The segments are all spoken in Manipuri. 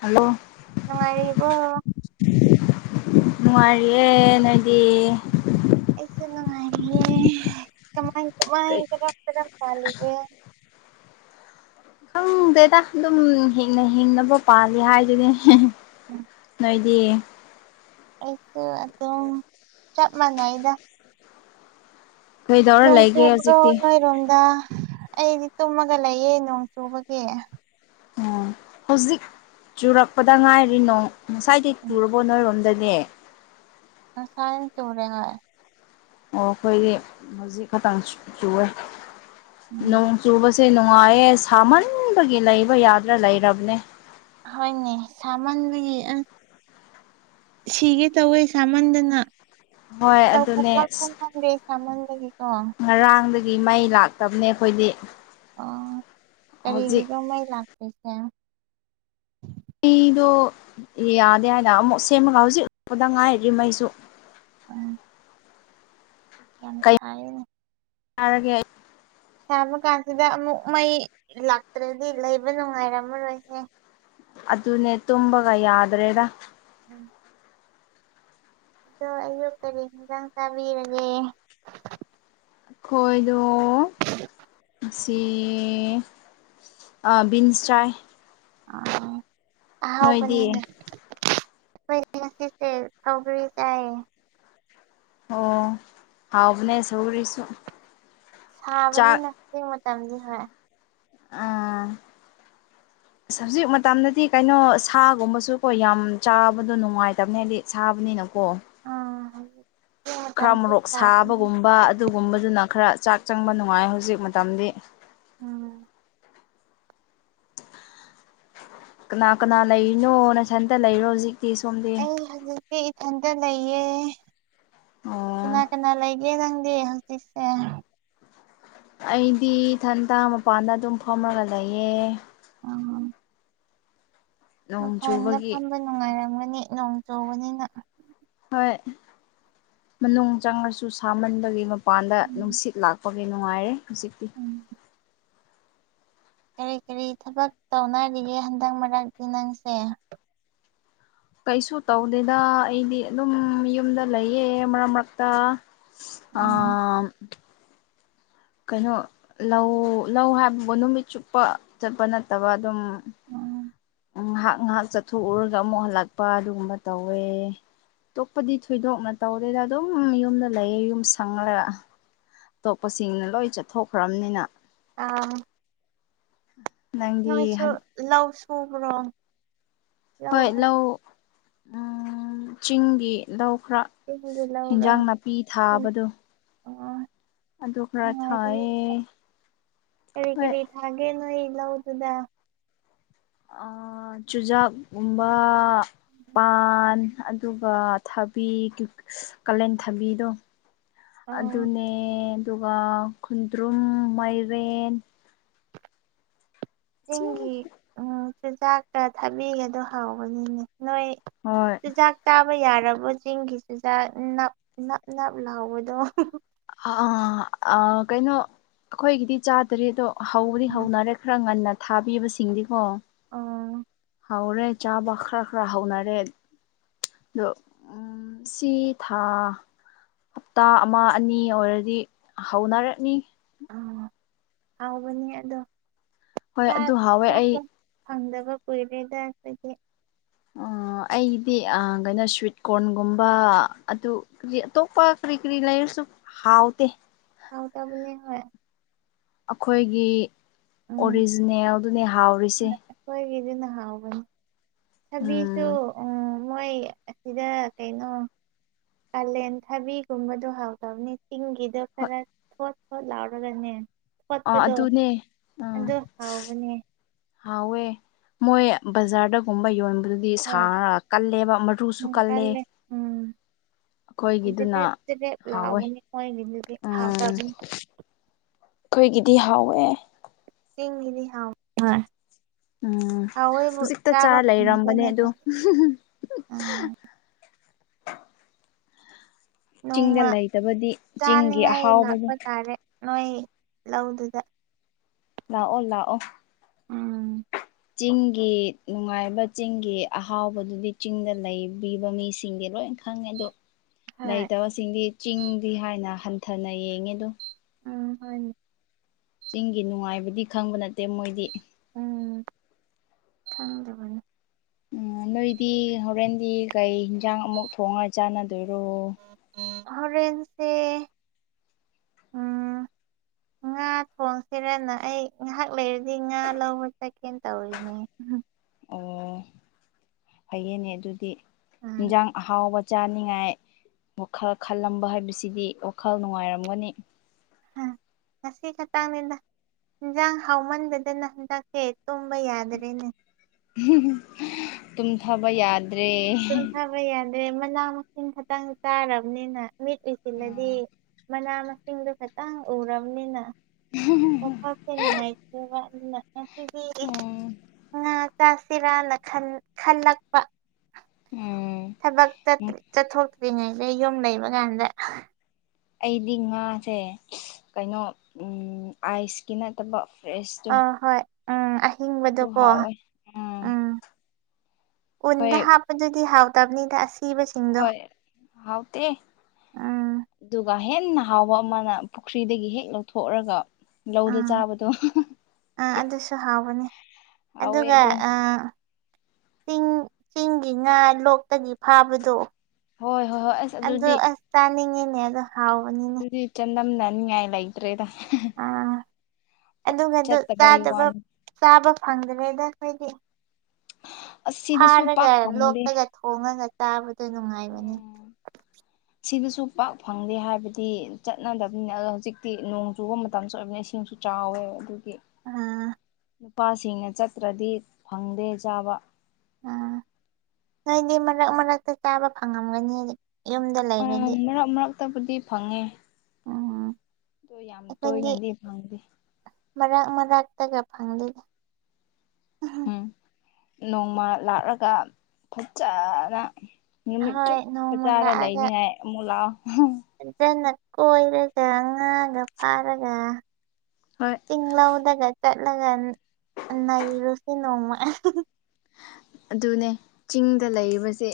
ꯍꯜꯂꯣ꯫ ꯅꯨꯡꯉꯥꯏꯔꯤꯕꯣ꯫ ꯅꯨꯉꯥꯢꯔꯤꯌꯦ ꯅꯗꯤ꯫ ꯑꯩꯁꯨ ꯅꯨꯉꯥꯏꯔꯤꯌꯦ ꯀꯃꯥꯏ ꯀꯃꯥꯏ ꯀꯩ ꯀꯔꯝ ꯀꯔꯝ ꯄꯥꯟꯂꯤꯒꯦ꯫ ꯈꯪꯗꯦꯗ ꯑꯗꯨꯝ ꯍꯤꯡꯅ ꯍꯤꯡꯅꯕ ꯄꯥꯜꯂꯤ ꯍꯥꯏꯗꯨꯅꯦ ꯫ [unintelligible] ꯅꯣꯏꯗꯤ꯫ ꯑꯩꯁꯨ ꯑꯗꯨꯝ ꯆꯞ ꯃꯥꯟꯅꯩꯗ꯫ ꯀꯩꯗꯧꯔ ꯅꯣꯡ ꯂꯩꯒꯦ ꯆꯨꯕ꯭ꯔꯣ ꯍꯧꯖꯤꯛꯇꯤ ꯅꯣꯏꯔꯣꯝꯗ ꯑꯩꯗꯤ ꯇꯨꯝꯃꯒ ꯂꯩꯌꯦ ꯅꯣꯡ ꯆꯨꯕꯒꯤ꯫ ꯑꯣ ꯍꯧꯖꯤꯛ ꯆꯨꯔꯛꯄꯗ ꯉꯥꯏꯔꯤ ꯅꯣꯡ ꯉꯁꯥꯏꯒꯩ ꯆꯨꯔꯕꯣ ꯅꯣꯏꯔꯣꯝꯗꯗꯤ꯫ ꯉꯁꯥꯏꯅ ꯆꯨꯔꯦ ꯍꯣꯏ꯫ ꯑꯣ ꯈꯣꯏꯗꯤ ꯍꯧꯖꯤꯛ ꯈꯇꯪ ꯆꯨꯋꯦ ꯅꯣꯡ ꯆꯨꯕꯁꯦ ꯅꯨꯡꯉꯥꯏꯌꯦ ꯁꯥꯃꯟꯕꯒꯤ ꯂꯩꯕ ꯌꯥꯗ꯭ꯔꯥ ꯂꯩꯔꯕꯅꯦ꯫ ꯍꯣꯏꯅꯦ ꯁꯥꯃꯟꯕꯒꯤ ꯑ꯫ ꯁꯤꯒꯦ ꯇꯧꯋꯦ ꯁꯥꯃꯟꯗꯅ ꯍꯣꯏ ꯇꯧꯐꯝ ꯑꯗꯨꯅꯦ ꯂꯥꯛꯐꯝ ꯑꯁ ꯈꯪꯗꯦ꯫ ꯁꯥꯃꯟꯕꯒꯤꯀꯣ꯫ ꯉꯔꯥꯡꯗꯒꯤ ꯃꯩ ꯂꯥꯛꯇꯕꯅꯦ ꯈꯣꯏꯗꯤ꯫ ꯑꯣ ꯀꯔꯤꯒꯤꯅꯣ ꯃꯩ ꯂꯥꯛꯇꯔꯤꯁꯦ ꯃꯩꯗꯣ ꯌꯥꯗꯦ ꯍꯥꯏꯅ ꯑꯃꯨꯛ ꯁꯦꯝꯃꯒ ꯍꯧꯖꯤꯛ ꯂꯥꯛꯄꯗ ꯉꯥꯏꯔꯤ ꯃꯩꯁꯨ ꯎꯝ ꯌꯥꯝꯅ ꯁꯥꯏꯌꯦ ꯌꯥꯔꯒꯦ ꯑꯩ ꯁꯥꯕ ꯀꯥꯟꯁꯤꯗ ꯑꯃꯨꯛ ꯃꯩ ꯂꯥꯛꯇ꯭ꯔꯗꯤ ꯂꯩꯕ ꯅꯨꯡꯉꯥꯏꯔꯝꯃꯔꯣꯏꯅꯦ ꯑꯗꯨꯅꯦ ꯇꯨꯝꯕꯒ ꯌꯥꯗ꯭ꯔꯦꯗ ꯎꯝ ꯑꯗꯣ ꯑꯌꯨꯛ ꯀꯔꯤ ꯍꯤꯟꯖꯥꯡ ꯆꯥꯕꯤꯔꯒꯦ ꯑꯩꯈꯣꯏꯗꯣ [unintelligible] ꯁꯤ ꯑ‌ ꯕꯤꯟꯁ ꯆꯥꯏ ꯑ ꯅꯣꯏꯗꯤ ꯍꯥꯎꯕꯅꯤꯅꯦ ꯑꯩꯈꯣꯏ ꯉꯁꯤꯁꯦ ꯁꯧꯒꯔꯤ ꯆꯥꯏꯌꯦ ꯑꯣ ꯍꯥꯎꯕꯅꯦ ꯁꯧꯒꯔꯤꯁꯨ ꯁꯥꯕꯅꯤꯅ ꯍꯧꯖꯤꯛ ꯃꯇꯝꯗꯤ ꯍꯣꯏ ꯎꯝ ꯁꯥꯞꯖꯤꯛ ꯃꯇꯝꯗꯗꯤ ꯀꯩꯅꯣ ꯁꯥꯒꯨꯝꯕꯁꯨꯀꯣ ꯌꯥꯝ ꯆꯥꯕꯗꯣ ꯅꯨꯡꯉꯥꯏꯇꯕꯅꯦ ꯍꯥꯏꯗꯤ ꯁꯥꯕꯅꯤꯅꯀꯣ ꯎꯝ ꯍꯧꯖꯤꯛ ꯍꯧꯖꯤꯛ ꯈꯔ ꯃꯇꯝꯁꯦ ꯃꯣꯔꯣꯛ ꯁꯥꯕꯅꯤ ꯁꯥꯕꯒꯨꯝꯕ ꯑꯗꯨꯒꯨꯝꯕꯗꯨꯅ ꯈꯔ ꯆꯥꯛ ꯆꯪꯕ ꯅꯨꯡꯉꯥꯏ ꯍꯧꯖꯤꯛ ꯃꯇꯝꯗꯤ ꯎꯝ ꯀꯅꯥ ꯀꯅꯥ ꯂꯩꯔꯤꯅꯣ ꯅꯊꯟꯇ ꯂꯩꯔꯣ ꯍꯧꯖꯤꯛ ꯑꯩ ꯍꯧꯖꯤꯛꯇꯤ ꯏꯊꯟꯇ ꯂꯩꯌꯦ ꯀꯅꯥ ꯑꯣ ꯀꯅꯥ ꯂꯩꯒꯦ ꯅꯪꯗꯤ ꯍꯧꯖꯤꯛꯁꯦ ꯑꯩꯗꯤ ꯏꯊꯟꯇꯥꯥ ꯃꯄꯥꯟꯗ ꯑꯗꯨꯝ ꯐꯝꯃꯒ ꯂꯩꯌꯦ ꯎꯝ ꯅꯣꯡ ꯃꯄꯥꯟꯗ ꯆꯨꯕꯒꯤ ꯐꯝꯕ ꯅꯨꯡꯉꯥꯏꯔꯝꯒꯅꯤ ꯅꯣꯡ ꯆꯨꯕꯅꯤꯅ ꯍꯣꯏ ꯃꯅꯨꯡ ꯆꯪꯉꯁꯨ ꯁꯥꯃꯟꯕꯒꯤ ꯃꯄꯥꯟꯗ ꯎꯝ ꯅꯨꯡꯁꯤꯠ ꯂꯥꯛ ꯄꯒꯤ ꯅꯨꯡꯉꯥꯏꯔꯦ ꯍꯧꯖꯤꯛꯇꯤ ꯎꯝ ꯀꯔꯤ ꯀꯔꯤ ꯊꯕꯛ ꯇꯧꯅꯔꯤꯒꯦ ꯍꯟꯗꯛ ꯃꯔꯛꯇꯤ ꯅꯪꯁꯦ ꯀꯩꯁꯨ ꯇꯧꯗꯦꯗ ꯑꯩꯗꯤ ꯑꯗꯨꯝ ꯌꯨꯝꯗ ꯂꯩꯌꯦ ꯃꯔꯛ ꯃꯔꯛꯇ ꯎꯝ ꯑꯥ ꯀꯩꯅꯣ ꯂꯧ ꯂꯧ ꯍꯥꯏꯕꯕꯨ ꯅꯨꯃꯤꯠ ꯆꯨꯞꯄ ꯆꯠꯄ ꯅꯠꯇꯕ ꯑꯗꯨꯝ ꯎꯝ ꯉꯥꯏꯍꯥꯛ ꯉꯥꯏꯍꯥꯛ ꯆꯠꯊꯣꯛꯎꯔꯒ ꯑꯃꯨꯛ ꯍꯜꯂꯛꯄ ꯑꯗꯨꯒꯨꯝꯕ ꯇꯧꯋꯦ ꯑꯇꯣꯞꯄꯗꯤ ꯊꯣꯏꯗꯣꯛꯅ ꯇꯧꯗꯦꯗ ꯑꯗꯨꯝ ꯌꯨꯝꯗ ꯂꯩꯌꯦ ꯌꯨꯝ ꯁꯪꯉꯒ ꯑꯇꯣꯞꯄꯁꯤꯡꯅ ꯂꯣꯏ ꯆꯠꯊꯣꯛꯈ꯭ꯔꯕꯅꯤꯅ ꯑꯥ [inaudible] ꯅꯣꯏꯁꯨ ꯂꯧ ꯁꯨꯕ꯭ꯔꯣ ꯍꯣꯏ ꯂꯧ ꯎꯝ ꯆꯤꯡꯒꯤ ꯂꯧ ꯈꯔ ꯆꯤꯡꯒꯤ ꯂꯧꯔꯣ ꯍꯤꯟꯖꯥꯡ ꯅꯥꯄꯤ ꯊꯥꯕꯗꯣ ꯑꯣ ꯑꯗꯨ ꯈꯔ ꯅꯨꯡꯉꯥꯏꯕꯅꯤꯅꯦ ꯊꯥꯏꯌꯦ ꯀꯔꯤ ꯍꯣꯏ ꯀꯔꯤ ꯍꯥꯏꯒꯦ ꯅꯣꯏ ꯂꯧꯗꯨꯗꯥ ꯑ ꯆꯨꯖꯥꯛꯀꯨꯝꯕ ꯄꯥꯟ ꯑꯗꯨꯒ ꯊꯕꯤ ꯀꯨꯀꯨꯁ ꯀꯥꯂꯦꯟ ꯊꯥꯕꯤꯗꯣ ꯑꯣ ꯑꯗꯨꯅꯦ ꯑꯗꯨꯒ ꯈꯨꯨꯟꯗ꯭ꯔꯨꯝ ꯃꯥꯏꯔꯦꯟ ꯆꯤꯡ ꯎ ꯆꯨꯖꯥꯛꯇ ꯊꯥꯕꯤꯒꯗꯣ ꯍꯥꯎꯕꯅꯤꯅꯦ ꯅꯣꯏ ꯍꯣꯏ ꯆꯨꯖꯥꯛ ꯆꯥꯕ ꯌꯥꯔꯕꯣ ꯆꯤꯡꯒꯤ ꯆꯨꯖꯥꯛ ꯅꯞ ꯅꯞ ꯅꯞ ꯂꯥꯎꯕꯗꯣ ꯑ ꯑ ꯀꯩꯅꯣ ꯑꯈꯣꯏꯒꯤꯗꯤ ꯆꯥꯗꯔꯤ ꯑꯗꯣ ꯍꯧꯕꯗꯤ ꯍꯧꯅꯔꯦ ꯈꯔ ꯉꯟꯅ ꯊꯥꯕꯤꯕꯁꯤꯡꯗꯤꯀꯣ ꯑꯥ ꯍꯧꯔꯦ ꯆꯥꯕ ꯈꯔ ꯈꯔ ꯍꯧꯅꯔꯦ ꯑꯗꯣ ꯎ ꯁꯤ ꯊꯥ ꯍꯞꯇꯥ ꯑꯃ ꯑꯅꯤ ꯑꯣꯏꯔꯗꯤ ꯍꯧꯅꯔꯅꯤ ꯍꯥꯎꯕꯅꯤ ꯑꯗꯣ ꯍꯣꯏ ꯑꯗꯨ ꯆꯥꯠ ꯍꯥꯎꯋꯦ ꯑꯩ ꯆꯥꯕ ꯐꯪꯗꯕ ꯀꯨꯏꯔꯦꯗ ꯑꯈꯣꯏꯗꯤ ꯑ ꯑꯩꯒꯤꯗꯤ ꯑ ꯀꯩꯅꯣ ꯁ꯭ꯋꯤꯠ ꯀꯣꯔꯟꯒꯨꯝꯕ ꯑꯗꯨ ꯀꯔꯤ ꯑꯇꯣꯞꯄ ꯀꯔꯤ ꯀꯔꯤ ꯂꯩꯔꯁꯨ ꯍꯥꯎꯇꯦ ꯍꯥꯎꯇꯕꯅꯦ ꯍꯣꯏ ꯑꯈꯣꯏꯒꯤ ꯑꯣꯔꯤꯖꯤꯅꯦꯜꯗꯨꯅꯦ ꯍꯥꯎꯔꯤꯁꯦ ꯑꯩꯈꯣꯏꯒꯤꯗꯤꯅ ꯍꯥꯎꯕꯅꯤ ꯊꯕꯤꯁꯨ ꯎꯝ ꯎꯝ ꯃꯣꯏ ꯑꯁꯤꯗ ꯀꯩꯅꯣ ꯀꯥꯂꯦꯟ ꯊꯕꯤꯒꯨꯝꯕꯗꯣ ꯍꯥꯎꯇꯕꯅꯤ ꯏꯤꯡꯒꯤꯗꯣ ꯍꯣꯏ ꯈꯔ ꯊꯣꯠ ꯊꯣꯠ ꯂꯥꯎꯔꯒꯅꯦ ꯑ ꯊꯣꯠꯄꯗꯣ ꯑꯗꯨꯅꯦ ꯑ ꯑꯗꯨ ꯍꯥꯎꯕꯅꯦ ꯍꯥꯎꯋꯦ ꯃꯣꯏ ꯕꯖꯥꯔꯗꯒꯨꯝꯕ ꯌꯣꯟꯕꯗꯨ ꯗꯤ ꯍꯣꯏ ꯁꯥꯡꯉꯒ ꯀꯜꯂꯦꯕ ꯃꯔꯨꯁꯨ ꯀꯜꯂꯦ ꯎꯝ ꯑꯩꯈꯣꯏꯒꯤꯗꯨꯅ ꯖꯤꯕꯦꯠ ꯆꯤꯕꯦꯠ ꯍꯥꯎꯋꯦ ꯂꯥꯎꯕꯅꯤ ꯃꯣꯏꯒꯤꯗꯨꯗꯤ ꯍꯥꯎꯇꯕꯅꯤ ꯑꯈꯣꯏꯒꯤꯗꯤ ꯍꯥꯎꯋꯦ ꯆꯤꯡꯒꯤꯅꯤ ꯍꯥꯎ ꯍꯣꯏ ꯎꯝ ꯍꯥꯏꯋꯦꯕꯨ ꯍꯧꯖꯤꯛꯇ ꯆꯥꯕ ꯆꯥꯔ ꯂꯩꯔꯝꯕꯅꯦ ꯐꯪꯗꯦꯅꯦ ꯑꯗꯨ ꯑꯈꯣꯏ ꯑꯥ ꯆꯤꯡꯗ ꯅꯣꯡꯃ ꯂꯩꯇꯕꯗꯤ ꯆꯤꯡꯒꯤ ꯆꯥꯅꯤꯉꯥꯏ ꯑꯍꯥꯎꯕꯗꯨ ꯂꯥꯛꯄ ꯇꯥꯔꯦ ꯅꯣꯏ ꯂꯧꯗꯨꯗ ꯂꯥꯛꯑꯣ ꯂꯥꯛꯑꯣ ꯎꯝ ꯆꯤꯡꯒꯤ ꯅꯨꯡꯉꯥꯏꯕ ꯆꯤꯡꯒꯤ ꯑꯍꯥꯎꯕꯗꯨꯗꯤ ꯆꯤꯡꯗ ꯂꯩꯕꯤꯕ ꯃꯤꯁꯤꯡꯗꯤ ꯂꯣꯏ ꯈꯪꯉꯦ ꯑꯗꯣ ꯍꯣꯏ ꯂꯩꯇꯕꯁꯤꯡꯗꯤ ꯆꯤꯡꯗꯤ ꯍꯥꯏꯅ ꯍꯟꯊꯅ ꯌꯦꯡꯉꯦ ꯑꯗꯣ ꯎꯝ ꯍꯣꯏ ꯆꯤꯡꯒꯤ ꯅꯨꯡꯉꯥꯏꯕꯗꯤ ꯈꯪꯕ ꯅꯠꯇꯦ ꯃꯣꯏꯗꯤ ꯎꯝ ꯈꯪꯗꯕꯅꯤ ꯎ ꯅꯣꯏꯗꯤ ꯍꯣꯔꯦꯟꯗꯤ ꯀꯩ ꯍꯤꯟꯖꯥꯡ ꯑꯃꯨꯛ ꯊꯣꯡꯉꯒ ꯆꯥꯟꯅꯗꯣꯏꯔꯣ ꯍꯣꯔꯦꯟꯁꯦ ꯎꯝ ꯉꯥ ꯉꯥ ꯊꯣꯡꯁꯤꯔꯅ ꯑꯩ ꯉꯥꯏꯍꯥꯛ ꯂꯩꯔꯗꯤ ꯉꯥ ꯂꯧꯕ ꯆꯠꯀꯦꯅ ꯇꯧꯔꯤꯅꯦ ꯑꯣ ꯐꯩꯌꯦꯅꯦ ꯑꯗꯨꯗꯤ ꯎꯝ ꯏꯟꯖꯥꯡ ꯑꯍꯥꯎꯕ ꯆꯥꯅꯤꯡꯉꯥꯏ ꯋꯥꯈꯜ ꯈꯜꯂꯝꯕ ꯍꯥꯏꯕꯁꯤꯗꯤ ꯋꯥꯈꯜ ꯅꯨꯡꯉꯥꯏꯔꯝꯒꯅꯤ ꯎꯝ ꯉꯁꯤ ꯈꯠꯇꯥꯡꯅꯤꯗ ꯏꯟꯖꯥꯡ ꯍꯥꯎꯃꯟꯗꯗꯅ ꯍꯟꯗꯥꯛꯁꯦ ꯇꯨꯝꯕ ꯌꯥꯗ꯭ꯔꯦꯅꯦ ꯇꯨꯝꯊꯕ ꯌꯥꯗ꯭ꯔꯦ ꯍꯣꯏ ꯌꯥꯗ꯭ꯔꯦ ꯃꯅꯥ ꯃꯁꯤꯡ ꯈꯛꯇꯪ ꯆꯥꯔꯕꯅꯤꯅ ꯃꯤꯠ ꯎꯝ ꯎꯏꯁꯤꯜꯂꯗꯤ ꯃꯅꯥ ꯃꯁꯤꯡꯗꯨ ꯈꯇꯪ ꯎꯔꯕꯅꯤꯅ ꯃꯐꯝꯁꯦ ꯅꯨꯡꯉꯥꯏ [inaudible] ꯆꯥꯁꯤꯔꯥꯅ ꯈꯟ ꯈꯜꯂꯛꯄ ꯎꯝ ꯊꯕꯛ ꯆꯠ ꯎꯝ ꯆꯠꯊꯣꯛꯇ꯭ꯔꯤꯉꯩꯗ ꯌꯨꯝ ꯂꯩꯕ ꯀꯥꯟꯗ ꯑꯩꯗꯤ ꯉꯥꯁꯦ ꯀꯩꯅꯣ ꯎꯝ ꯑꯥꯏꯁꯀꯤ ꯅꯠꯇꯕ ꯐ꯭ꯔꯦꯁꯇꯨ ꯑꯥ ꯍꯣꯏ ꯎꯝ ꯑꯍꯤꯡꯕꯗꯣꯀꯣ ꯎꯝ ꯍꯣꯏ ꯎꯟꯗ ꯍꯥꯞ ꯄꯗꯨꯗꯤ ꯍꯥꯎꯇꯕꯅꯤꯗ ꯑꯁꯤꯕꯁꯤ ꯍꯣꯏ ꯍꯥꯎꯇꯦ ꯎꯝ ꯑꯗꯨꯒ ꯍꯦꯟꯅ ꯍꯥꯎꯕ ꯑꯃꯅ ꯄꯨꯈ꯭ꯔꯤꯗꯒꯤ ꯍꯦꯛ ꯂꯧꯊꯣꯛꯔꯒ ꯑꯥ ꯑꯥ ꯑꯗꯨꯁꯨ ꯍꯥꯎꯕꯅꯤ ꯍꯥꯎꯋꯦ ꯑꯗꯨꯒ ꯑꯗꯨꯝ ꯑ ꯆꯤꯡ ꯆꯤꯡꯒꯤ ꯉꯥ ꯂꯣꯛꯇꯒꯤ ꯐꯥꯕꯗꯣ ꯍꯣꯏ ꯍꯣꯏ ꯍꯣꯏ ꯑꯁ ꯑꯗꯨꯗꯤ ꯆꯥꯅꯤꯡꯉꯦꯅꯦ ꯑꯗꯣ ꯍꯥꯎꯕꯅꯤ ꯁꯤ ꯆꯥꯟꯗꯝꯅꯅꯤꯡꯉꯥꯏ ꯂꯩꯇ꯭ꯔꯦꯗ ꯑꯥ ꯑꯗꯨꯒꯗꯨ ꯆꯠꯇꯕꯩ ꯆꯥꯗꯕ ꯋꯥꯅꯤ ꯆꯥꯕ ꯐꯪꯗ꯭ꯔꯦꯗ ꯑꯩꯈꯣꯏꯒꯤ ꯑꯁ ꯁꯤꯗꯁꯨ ꯐꯥꯔꯒ ꯄꯥꯛ ꯐꯪꯗꯦ ꯂꯣꯛꯇꯒ ꯊꯣꯡꯉꯒ ꯆꯥꯕꯗꯣ ꯅꯨꯡꯉꯥꯏꯕꯅꯤ [unintelligible] ꯁꯤꯗꯁꯨ ꯄꯥꯛ ꯐꯪꯗꯦ ꯍꯥꯏꯕꯗꯤ ꯆꯠꯅꯗꯕꯅꯤꯅ ꯑꯗꯣ ꯍꯧꯖꯤꯛꯇꯤ ꯅꯣꯡ ꯆꯨꯕ ꯃꯇꯝꯁꯨ ꯑꯣꯏꯕꯅꯤꯅ ꯏꯁꯤꯡꯁꯨ ꯆꯥꯎꯋꯦ ꯑꯗꯨꯒꯤ ꯑꯥ ꯅꯨꯄꯥꯁꯤꯡꯅ ꯆꯠꯇ꯭ꯔꯗꯤ ꯐꯪꯗꯦ ꯆꯥꯕ ꯑꯥ ꯅꯣꯏꯗꯤ ꯃꯔꯛ ꯃꯔꯛꯇ ꯆꯥꯕ ꯐꯪꯉꯝꯒꯅꯤ ꯌꯨꯝꯗ ꯎꯝ ꯂꯩꯔꯗꯤ ꯃꯔꯛ ꯃꯔꯛꯇꯕꯨꯗꯤ ꯐꯪꯉꯦ ꯎꯝ ꯑꯗꯣ ꯌꯥꯝ ꯑꯩꯈꯣꯏꯗꯤ ꯇꯣꯏꯅꯗꯤ ꯐꯪꯗꯦ ꯃꯔꯛ ꯃꯔꯛꯇꯒ ꯐꯪꯗꯦꯗ ꯎꯝ ꯅꯣꯡꯃ ꯂꯥꯥꯛꯔꯒ ꯐꯖꯅ ꯅꯨꯃꯤꯠ ꯍꯣꯏ ꯆꯨꯞꯄ ꯅꯣꯡꯃ ꯆꯥꯔ ꯂꯥꯛꯑꯒ ꯂꯩꯅꯤꯡꯉꯥꯏ ꯑꯃꯨꯛ ꯂꯥꯛꯑꯣ ꯐꯖꯅ ꯀꯣꯏꯔꯒ ꯉꯥꯒ ꯐꯥꯔꯒ ꯍꯣꯏ ꯏꯪꯂꯧꯗꯒ ꯆꯠꯂꯒ ꯅꯩꯔꯨꯁꯤ ꯅꯣꯡꯃ ꯑꯗꯨꯅꯦ ꯆꯤꯡꯗ ꯂꯩꯕꯁꯦ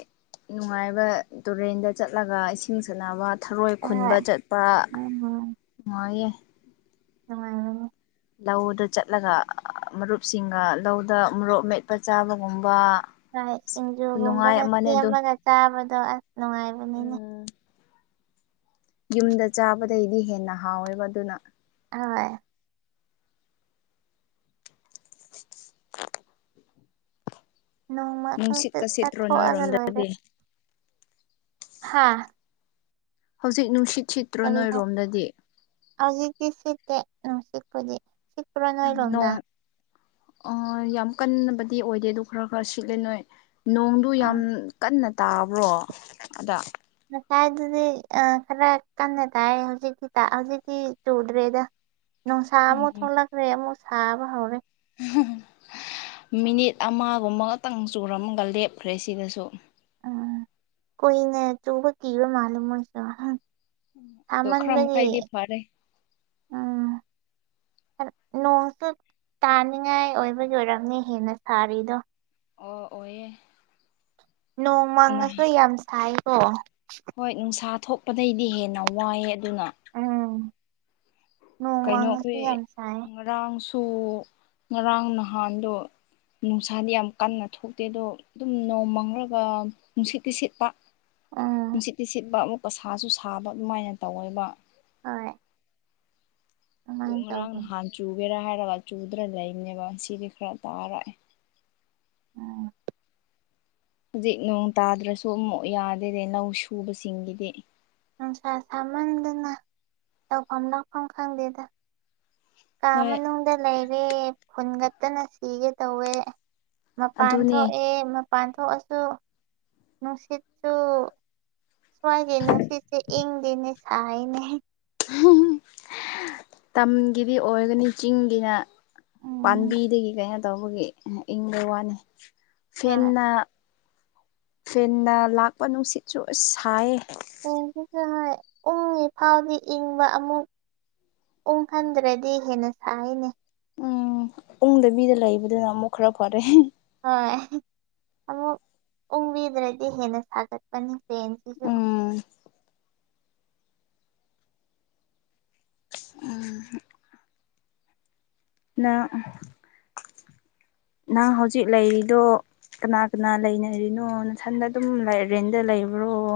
ꯅꯨꯡꯉꯥꯏꯕ ꯇꯨꯔꯦꯟꯗ ꯆꯠꯂꯒ ꯏꯁꯤꯡ ꯁꯥꯟꯅꯕ ꯊꯔꯣꯏ ꯈꯨꯟꯕ ꯍꯣꯏ ꯆꯠꯄ ꯅꯨꯡꯉꯥꯏꯌꯦ ꯅꯨꯉꯥꯏꯕꯅꯤ ꯂꯧꯗ ꯆꯠꯂꯒ ꯃꯔꯨꯞꯁꯤꯡꯒ ꯂꯧꯗ ꯃꯣꯔꯣꯛ ꯃꯦꯠꯄ ꯆꯥꯕꯒꯨꯝꯕ ꯍꯥꯏ ꯈꯨꯅꯨꯡꯉꯥꯏ ꯁꯤꯡꯖꯨꯒꯨꯝꯕꯒ ꯑꯃꯅꯦ ꯑꯗꯨ ꯁꯦꯝꯃꯒ ꯆꯥꯕꯗꯣ ꯑꯁ ꯅꯨꯡꯉꯥꯏꯕꯅꯤꯅꯦ ꯎꯝ ꯌꯨꯝꯗ ꯆꯥꯕꯗꯩꯗꯤ ꯍꯦꯟꯅ ꯍꯥꯎꯋꯦꯕ ꯑꯗꯨꯅ ꯑꯣꯏ ꯅꯣꯡꯃ [inaudible] ꯅꯨꯡꯁꯤꯠꯀ ꯁꯤꯠꯇ꯭ꯔꯣ ꯆꯥꯊꯣꯛꯑꯒ ꯂꯣꯏꯔꯦ ꯅꯣꯏꯔꯣꯝꯗꯗꯤ ꯍꯥꯥ ꯍꯧꯖꯤꯛ ꯅꯨꯡꯁꯤꯠ ꯁꯤꯠꯇ꯭ꯔꯣ ꯀꯔꯤ ꯍꯥꯏ ꯅꯣꯏꯔꯣꯝꯗꯗꯤ ꯍꯧꯖꯤꯛꯇꯤ ꯁꯤꯠꯇꯦ ꯅꯨꯡꯁꯤꯠꯄꯨꯗꯤ ꯁꯤꯠꯄ꯭ꯔꯥ ꯅꯣꯏꯔꯣꯝꯗ ꯑ ꯌꯥꯝ ꯀꯟꯅꯕꯗꯤ ꯑꯣꯏꯗꯦ ꯑꯗꯨ ꯈꯔ ꯈꯔ ꯁꯤꯠꯂꯦ ꯅꯣꯏ ꯅꯣꯡꯗꯨ ꯑꯥ ꯌꯥꯝ ꯀꯟꯅ ꯇꯥꯕ꯭ꯔꯣ ꯑꯗ ꯉꯁꯥꯏꯗꯨꯗꯤ ꯑꯥ ꯈꯔ ꯀꯟꯅ ꯇꯥꯏꯌꯦꯪ ꯍꯧꯖꯤꯛꯇꯤ ꯇꯥꯏꯌꯦ ꯍꯧꯖꯤꯛꯇꯤ ꯆꯨꯗ꯭ꯔꯦꯗ ꯅꯨꯡꯁꯥ ꯑꯃꯨꯛ ꯎꯝ ꯊꯣꯛꯂꯛꯈ꯭ꯔꯦ ꯑꯃꯨꯛ ꯁꯥꯕ ꯍꯧꯔꯦ ꯃꯤꯅꯤꯠ ꯑꯃꯒꯨꯝꯕꯒꯇꯪ ꯆꯨꯔꯝꯃꯒ ꯂꯦꯞꯈ꯭ꯔꯦ ꯁꯤꯗꯁꯨ ꯑꯪꯑ ꯀꯨꯏꯅ ꯆꯨꯕ ꯀꯤꯕ ꯃꯥꯜꯂꯦ ꯃꯣꯏꯖꯨ ꯗꯣ ꯈꯔꯃꯈꯩꯗꯤ ꯐꯔꯦ ꯑꯁ ꯅꯣꯡꯁꯨ ꯇꯥꯅꯤꯡꯉꯥꯏ ꯑꯣꯏꯕꯒꯤ ꯑꯣꯏꯔꯝꯅꯤ ꯍꯦꯟꯅ ꯁꯥꯔꯤꯗꯣ ꯑꯣ ꯑꯣꯏꯌꯦ ꯅꯣꯡ ꯃꯪꯉꯁꯨ ꯌꯥꯝ ꯁꯥꯏꯌꯦꯀꯣ ꯍꯣꯏ ꯅꯨꯡꯁꯥ ꯊꯣꯛꯄꯗꯩꯗꯤ ꯍꯦꯟꯅ ꯋꯥꯏꯑꯦ ꯑꯗꯨꯅ ꯎꯝ ꯅꯣꯡ ꯀꯩꯅꯣ ꯃꯪꯉꯁꯨ ꯑꯩꯈꯣꯏ ꯌꯥꯝ ꯁꯥꯏ ꯉꯔꯥꯡ ꯁꯨ ꯉꯔꯥꯡ ꯅꯍꯥꯟꯗꯣ ꯅꯨꯡꯁꯥꯗꯤ ꯌꯥꯝ ꯀꯟꯅ ꯊꯣꯛꯇꯦ ꯗꯣ ꯑꯗꯨꯝ ꯅꯣꯡ ꯃꯪꯂꯒ ꯅꯨꯡꯁꯤꯠꯇꯤ ꯁꯤꯠꯄ INAUDIBLE ꯅꯨꯡꯁꯤꯠꯇꯤ ꯁꯤꯠꯄ ꯑꯃꯨꯛꯀ ꯁꯥꯁꯨ ꯁꯥꯕ ꯑꯗꯨꯃꯥꯏꯅ ꯇꯧꯋꯦꯕ ꯍꯣꯏ ꯗꯣ ꯑꯗꯨꯃꯥꯏꯅ ꯉꯔꯥꯡ ꯇꯧꯕꯅꯤ ꯅꯍꯥꯟ ꯆꯨꯒꯦꯔꯥ ꯍꯥꯏꯔꯒ ꯆꯨꯗ꯭ꯔ ꯂꯩꯕꯅꯦꯕ ꯁꯤꯗꯤ ꯈꯔ ꯇꯥꯔꯛꯑꯦ ꯎꯪꯎꯪ ꯍꯧꯖꯤꯛ ꯅꯣꯡ ꯇꯥꯗ꯭ꯔꯁꯨ ꯑꯃꯨꯛ ꯌꯥꯗꯦꯗ ꯂꯧ ꯁꯨꯕꯁꯤꯡꯒꯤꯗꯤ ꯅꯨꯡꯁꯥ ꯁꯥꯃꯟꯗꯅ ꯇꯧꯐꯝ ꯂꯥꯛꯐꯝ ꯈꯪꯗꯦꯗ ꯀꯥ ꯍꯣꯏ ꯃꯅꯨꯡꯗ ꯂꯩꯔꯦ ꯐꯨꯟꯒꯠꯇꯅ ꯁꯤꯒꯦ ꯇꯧꯋꯦ ꯃꯄꯥꯟ ꯑꯗꯨꯅꯦ ꯊꯣꯛꯑꯦ ꯃꯄꯥꯟ ꯊꯣꯛꯑꯁꯨ ꯅꯨꯡꯁꯤꯠꯇꯨ ꯁ꯭ꯋꯥꯏꯒꯤ ꯅꯨꯡꯁꯤꯠꯇꯤ ꯏꯪꯗꯦꯅꯦ ꯁꯥꯏꯅꯦ ꯏꯍꯤ ꯍꯨꯡ ꯇꯝꯒꯤꯗꯤ ꯑꯣꯏꯒꯅꯤ ꯆꯤꯡꯒꯤꯔ ꯎꯝ ꯄꯥꯝꯕꯤꯗꯒꯤ ꯀꯩꯅꯣ ꯇꯧꯕꯒꯤ ꯏꯪꯕ ꯋꯥꯅꯤ ꯍꯣꯏ ꯐꯦꯟꯅ ꯐꯦꯟꯅ ꯂꯥꯛꯄ ꯅꯨꯡꯁꯤꯠꯁꯨ ꯑꯥꯁ ꯁꯥꯏꯌꯦ ꯐꯦꯟꯁꯤꯁꯨ ꯍꯣꯏ ꯎꯪꯉꯤ ꯐꯥꯎꯗꯤ ꯏꯪꯕ ꯑꯃꯨꯛ ꯎꯪ ꯍꯟꯗ꯭ꯔꯗꯤ ꯍꯦꯟꯅ ꯁꯥꯏꯑꯦꯅꯦ ꯎꯝ ꯎꯪꯗꯕꯤꯗ ꯂꯩꯕꯗꯨꯅ ꯑꯃꯨꯛ ꯈꯔ ꯐꯔꯦ ꯍꯤ ꯍꯣꯏ ꯑꯃꯨꯛ ꯎꯪꯕꯤꯗ꯭ꯔꯗꯤ ꯍꯦꯟꯅ ꯁꯥꯒꯠꯄꯅꯤ ꯐꯦꯟꯁꯤꯁꯨ ꯎꯝ ꯅꯥ ꯅꯪ ꯍꯧꯖꯤꯛ ꯂꯩꯔꯤꯗꯨ ꯀꯅꯥ ꯀꯅꯥ ꯂꯩꯅꯔꯤꯅꯣ ꯅꯊꯟꯗ ꯑꯗꯨꯝ ꯔꯦꯟꯗ ꯂꯩꯕ꯭ꯔꯣꯑꯣ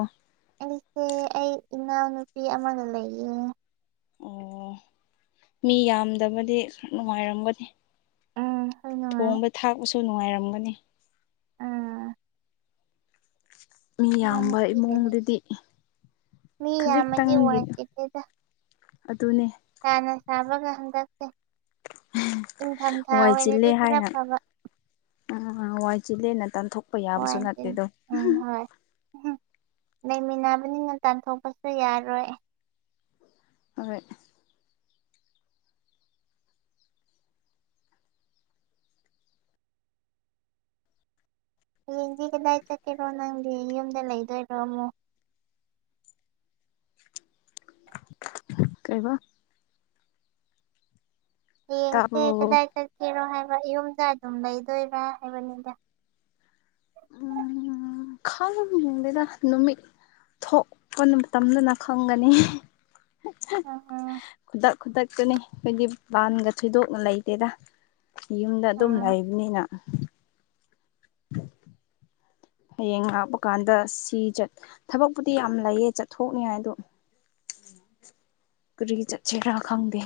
ꯑꯩꯁꯦ ꯑꯩ ꯏꯅꯥꯎꯅꯨꯄꯤ ꯑꯃꯒ ꯂꯩꯌꯦ ꯎꯪ ꯃꯤ ꯌꯥꯝꯗꯕꯗꯤ ꯅꯨꯡꯉꯥꯏꯔꯝꯒꯅꯤ ꯎꯝ ꯍꯣꯏ ꯅꯨꯡꯉꯥꯏ ꯊꯣꯡꯕ ꯊꯥꯛꯄꯁꯨ ꯅꯨꯡꯉꯥꯏꯔꯝꯒꯅꯤ ꯎꯝ ꯃꯤ ꯌꯥꯝꯕ ꯏꯅꯥꯎꯅꯨꯄꯤꯒ ꯂꯩ ꯏꯃꯨꯡꯗꯗꯤ ꯃꯤ ꯌꯥꯝꯃꯗꯤ ꯈꯖꯤꯛꯇꯪꯒꯤ ꯋꯥꯏ ꯆꯤꯜꯂꯤꯗ ꯑꯗꯨꯅꯤ ꯁꯥꯅ ꯁꯥꯕꯒ ꯍꯟꯗꯛꯁꯦ ꯏꯪꯊꯝꯊꯥ ꯋꯥꯏ ꯆꯤꯜꯂꯦ ꯑꯣꯏꯔꯗꯤ ꯈꯔ ꯍꯥꯏꯅ ꯐꯕ ꯎꯝ ꯋꯥꯏ ꯆꯤꯜꯂꯦꯅ ꯇꯥꯟꯊꯣꯛꯄ ꯌꯥꯕꯁꯨ ꯅꯠꯇꯦꯗꯣ ꯎꯍꯨꯡ ꯂꯩꯃꯤꯟꯅꯕꯅꯤꯅ ꯇꯥꯟꯊꯣꯛꯄꯁꯨ ꯌꯥꯔꯣꯏ ꯑꯍꯣꯏ ꯍꯌꯦꯡꯗꯤ ꯀꯗꯥꯏ ꯆꯠꯀꯦꯔꯣ ꯅꯪꯗꯤ ꯌꯨꯝꯗ ꯂꯩꯗꯣꯏꯔꯣ ꯑꯃꯨꯛ ꯀꯩꯕ ꯇꯥꯛꯑꯣ ꯀꯩꯅꯣ ꯍꯥꯏꯕ ꯌꯨꯝꯗ ꯑꯗꯨꯝ ꯂꯩꯗꯣꯏꯔꯥ ꯍꯥꯏꯕꯅꯤꯗ ꯈꯪꯗꯦꯗ ꯅꯨꯃꯤꯠ ꯊꯣꯛꯄ ꯃꯇꯝꯗꯅ ꯈꯪꯒꯅꯤ ꯎꯝ ꯎꯝ ꯈꯨꯗꯛ ꯈꯨꯗꯛꯇꯅꯤ ꯑꯩꯈꯣꯏꯗꯤ ꯄ꯭ꯂꯥꯟꯒ ꯊꯣꯏꯗꯣꯛꯅ ꯂꯩꯇꯦꯗ ꯌꯨꯝꯗ ꯑꯗꯨꯝ ꯎꯝ ꯂꯩꯕꯅꯤꯅ [inaudible] ꯍꯌꯦꯡ ꯉꯥꯛꯄ ꯀꯥꯟꯗ ꯁꯤ ꯖꯠ ꯊꯕꯛꯄꯨꯗꯤ ꯌꯥꯝ ꯂꯩꯌꯦ ꯆꯠꯊꯣꯛꯅꯤꯉꯥꯏꯗꯣ ꯀꯔꯤ ꯆꯠꯁꯤꯔꯥ ꯈꯪꯗꯦ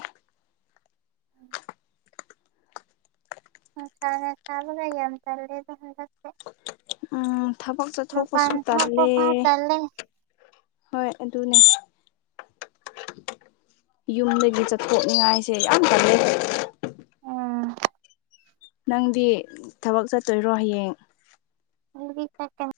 ꯅꯨꯁꯅꯥ ꯁꯥꯕꯒ ꯌꯥꯝ ꯆꯜꯂꯦꯗꯣ ꯍꯟꯗꯛꯁꯦ ꯎꯝ ꯊꯕꯛ ꯃꯄꯥꯟ ꯆꯠꯊꯣꯛꯄꯁꯨ ꯊꯣꯛꯄ ꯇꯜꯂꯦ ꯐꯥꯎ ꯇꯜꯂꯦ ꯍꯣꯏ ꯑꯗꯨꯅꯦ ꯌꯨꯝꯗꯒꯤ ꯆꯠꯊꯣꯛꯅꯤꯡꯉꯥꯏꯁꯦ ꯌꯥꯝ ꯇꯜꯂꯦ ꯎꯝ ꯅꯪꯗꯤ ꯊꯕꯛ ꯆꯠꯇꯣꯏꯔꯣ ꯍꯌꯦꯡ ꯑꯩꯗꯤ ꯆꯠ